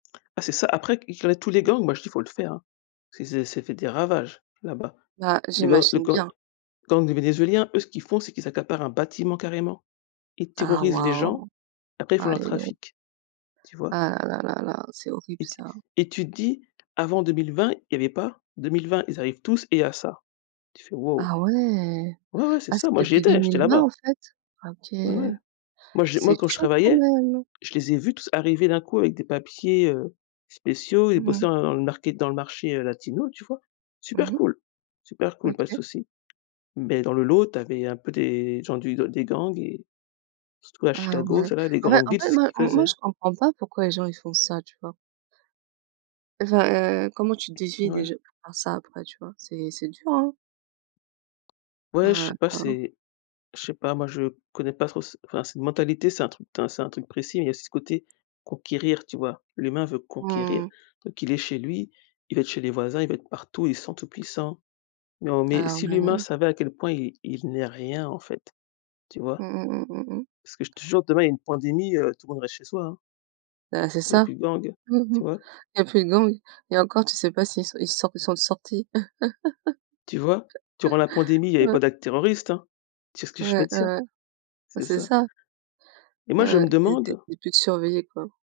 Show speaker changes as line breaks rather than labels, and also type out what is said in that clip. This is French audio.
Ah, c'est ça. Après, ils connaissent tous les
Mmh.
gangs. Moi je dis: «faut le faire, hein». C'est c'est ça fait des ravages, là-bas.
Là,
Les gangs les
j'imagine
gangs
bien.
les gangs des Vénézuéliens, eux, ce qu'ils font c'est qu'ils accaparent un bâtiment, carrément. Ils
Ah!
terrorisent les gens.
Waouh!
Après, ils font
Aïe,
leur
aïe, aïe.
trafic, tu vois?
Ah, là, là, là, c'est horrible,
Et t
ça.
et tu te dis: «Avant 2020, il y avait pas 2020, ils arrivent tous et il y a ça». Tu fais: «Waouh».
Ah, ouais!
Ouais, ouais, c'est
Ah,
ça.
c'est
Moi, j'y
depuis deux
étais. J'étais
mille vingt en
là-bas.
fait! Ah, OK,
Ouais, ouais. Moi, je
c'est
moi, quand je
chaud, quand
travaillais,
même.
je les ai vus tous arriver, d'un coup, avec des papiers, heu, spéciaux et
Mmh
bosser
mh.
dans le le market dans le marché, heu, latino, tu vois?
Mmh
Super
mh.
cool, super cool, pas de
OK.
souci. Beh, dans le lot, tu avais, un peu, des gens du des gangs et surtout à
Ah,
Chicago,
ouais,
c'est là, des
en fait
grandes
en
villes,
fait,
c'est ce
moi
qu'ils
moi,
faisaient.
je comprends pas pourquoi les gens, ils font ça. Tu vois? Enfin, heu, comment tu déduis
Ouais.
déjà pour faire ça, après, tu vois? c'est c'est dur, hein.
Ouais, je
Ah
sais
ouais.
pas,
Waouh.
c'est je sais pas. Moi je connais pas trop ce enfin, cette mentalité, c'est un truc d c'est un truc précis, mais il y a aussi ce côté «conquérir», tu vois? L'humain veut conquérir.
Mmh.
Donc il est chez lui, il veut être chez les voisins, il veut être partout, il se sent tout puissant. Non mais
Ah,
si l'humain
ouais.
savait à quel point il il il n'est rien, en fait, tu vois?
Mmh mh, mmh mh, mmh.
Parce que, je te jure, demain, il y une pandémie, heu, tout le monde reste chez soi, hein
Ben, c'est
il y a
ça.
plus de gang,
Mmh mh.
tu vois?
Il y a plus de gangs et encore tu sais pas s'ils s'ils sortent s'il sont sortis.
Tu vois, durant la pandémie, il y avait
Ouais.
pas d'actes terroristes, hein. Tu vois ce que
Ouais.
je veux
Ouais,
dire?
ouais, ben,
C'est
c'est
ça.
ça.
Et moi,
Ouais,
je
ouais
me
et des
demande
et puis de surveiller, quoi.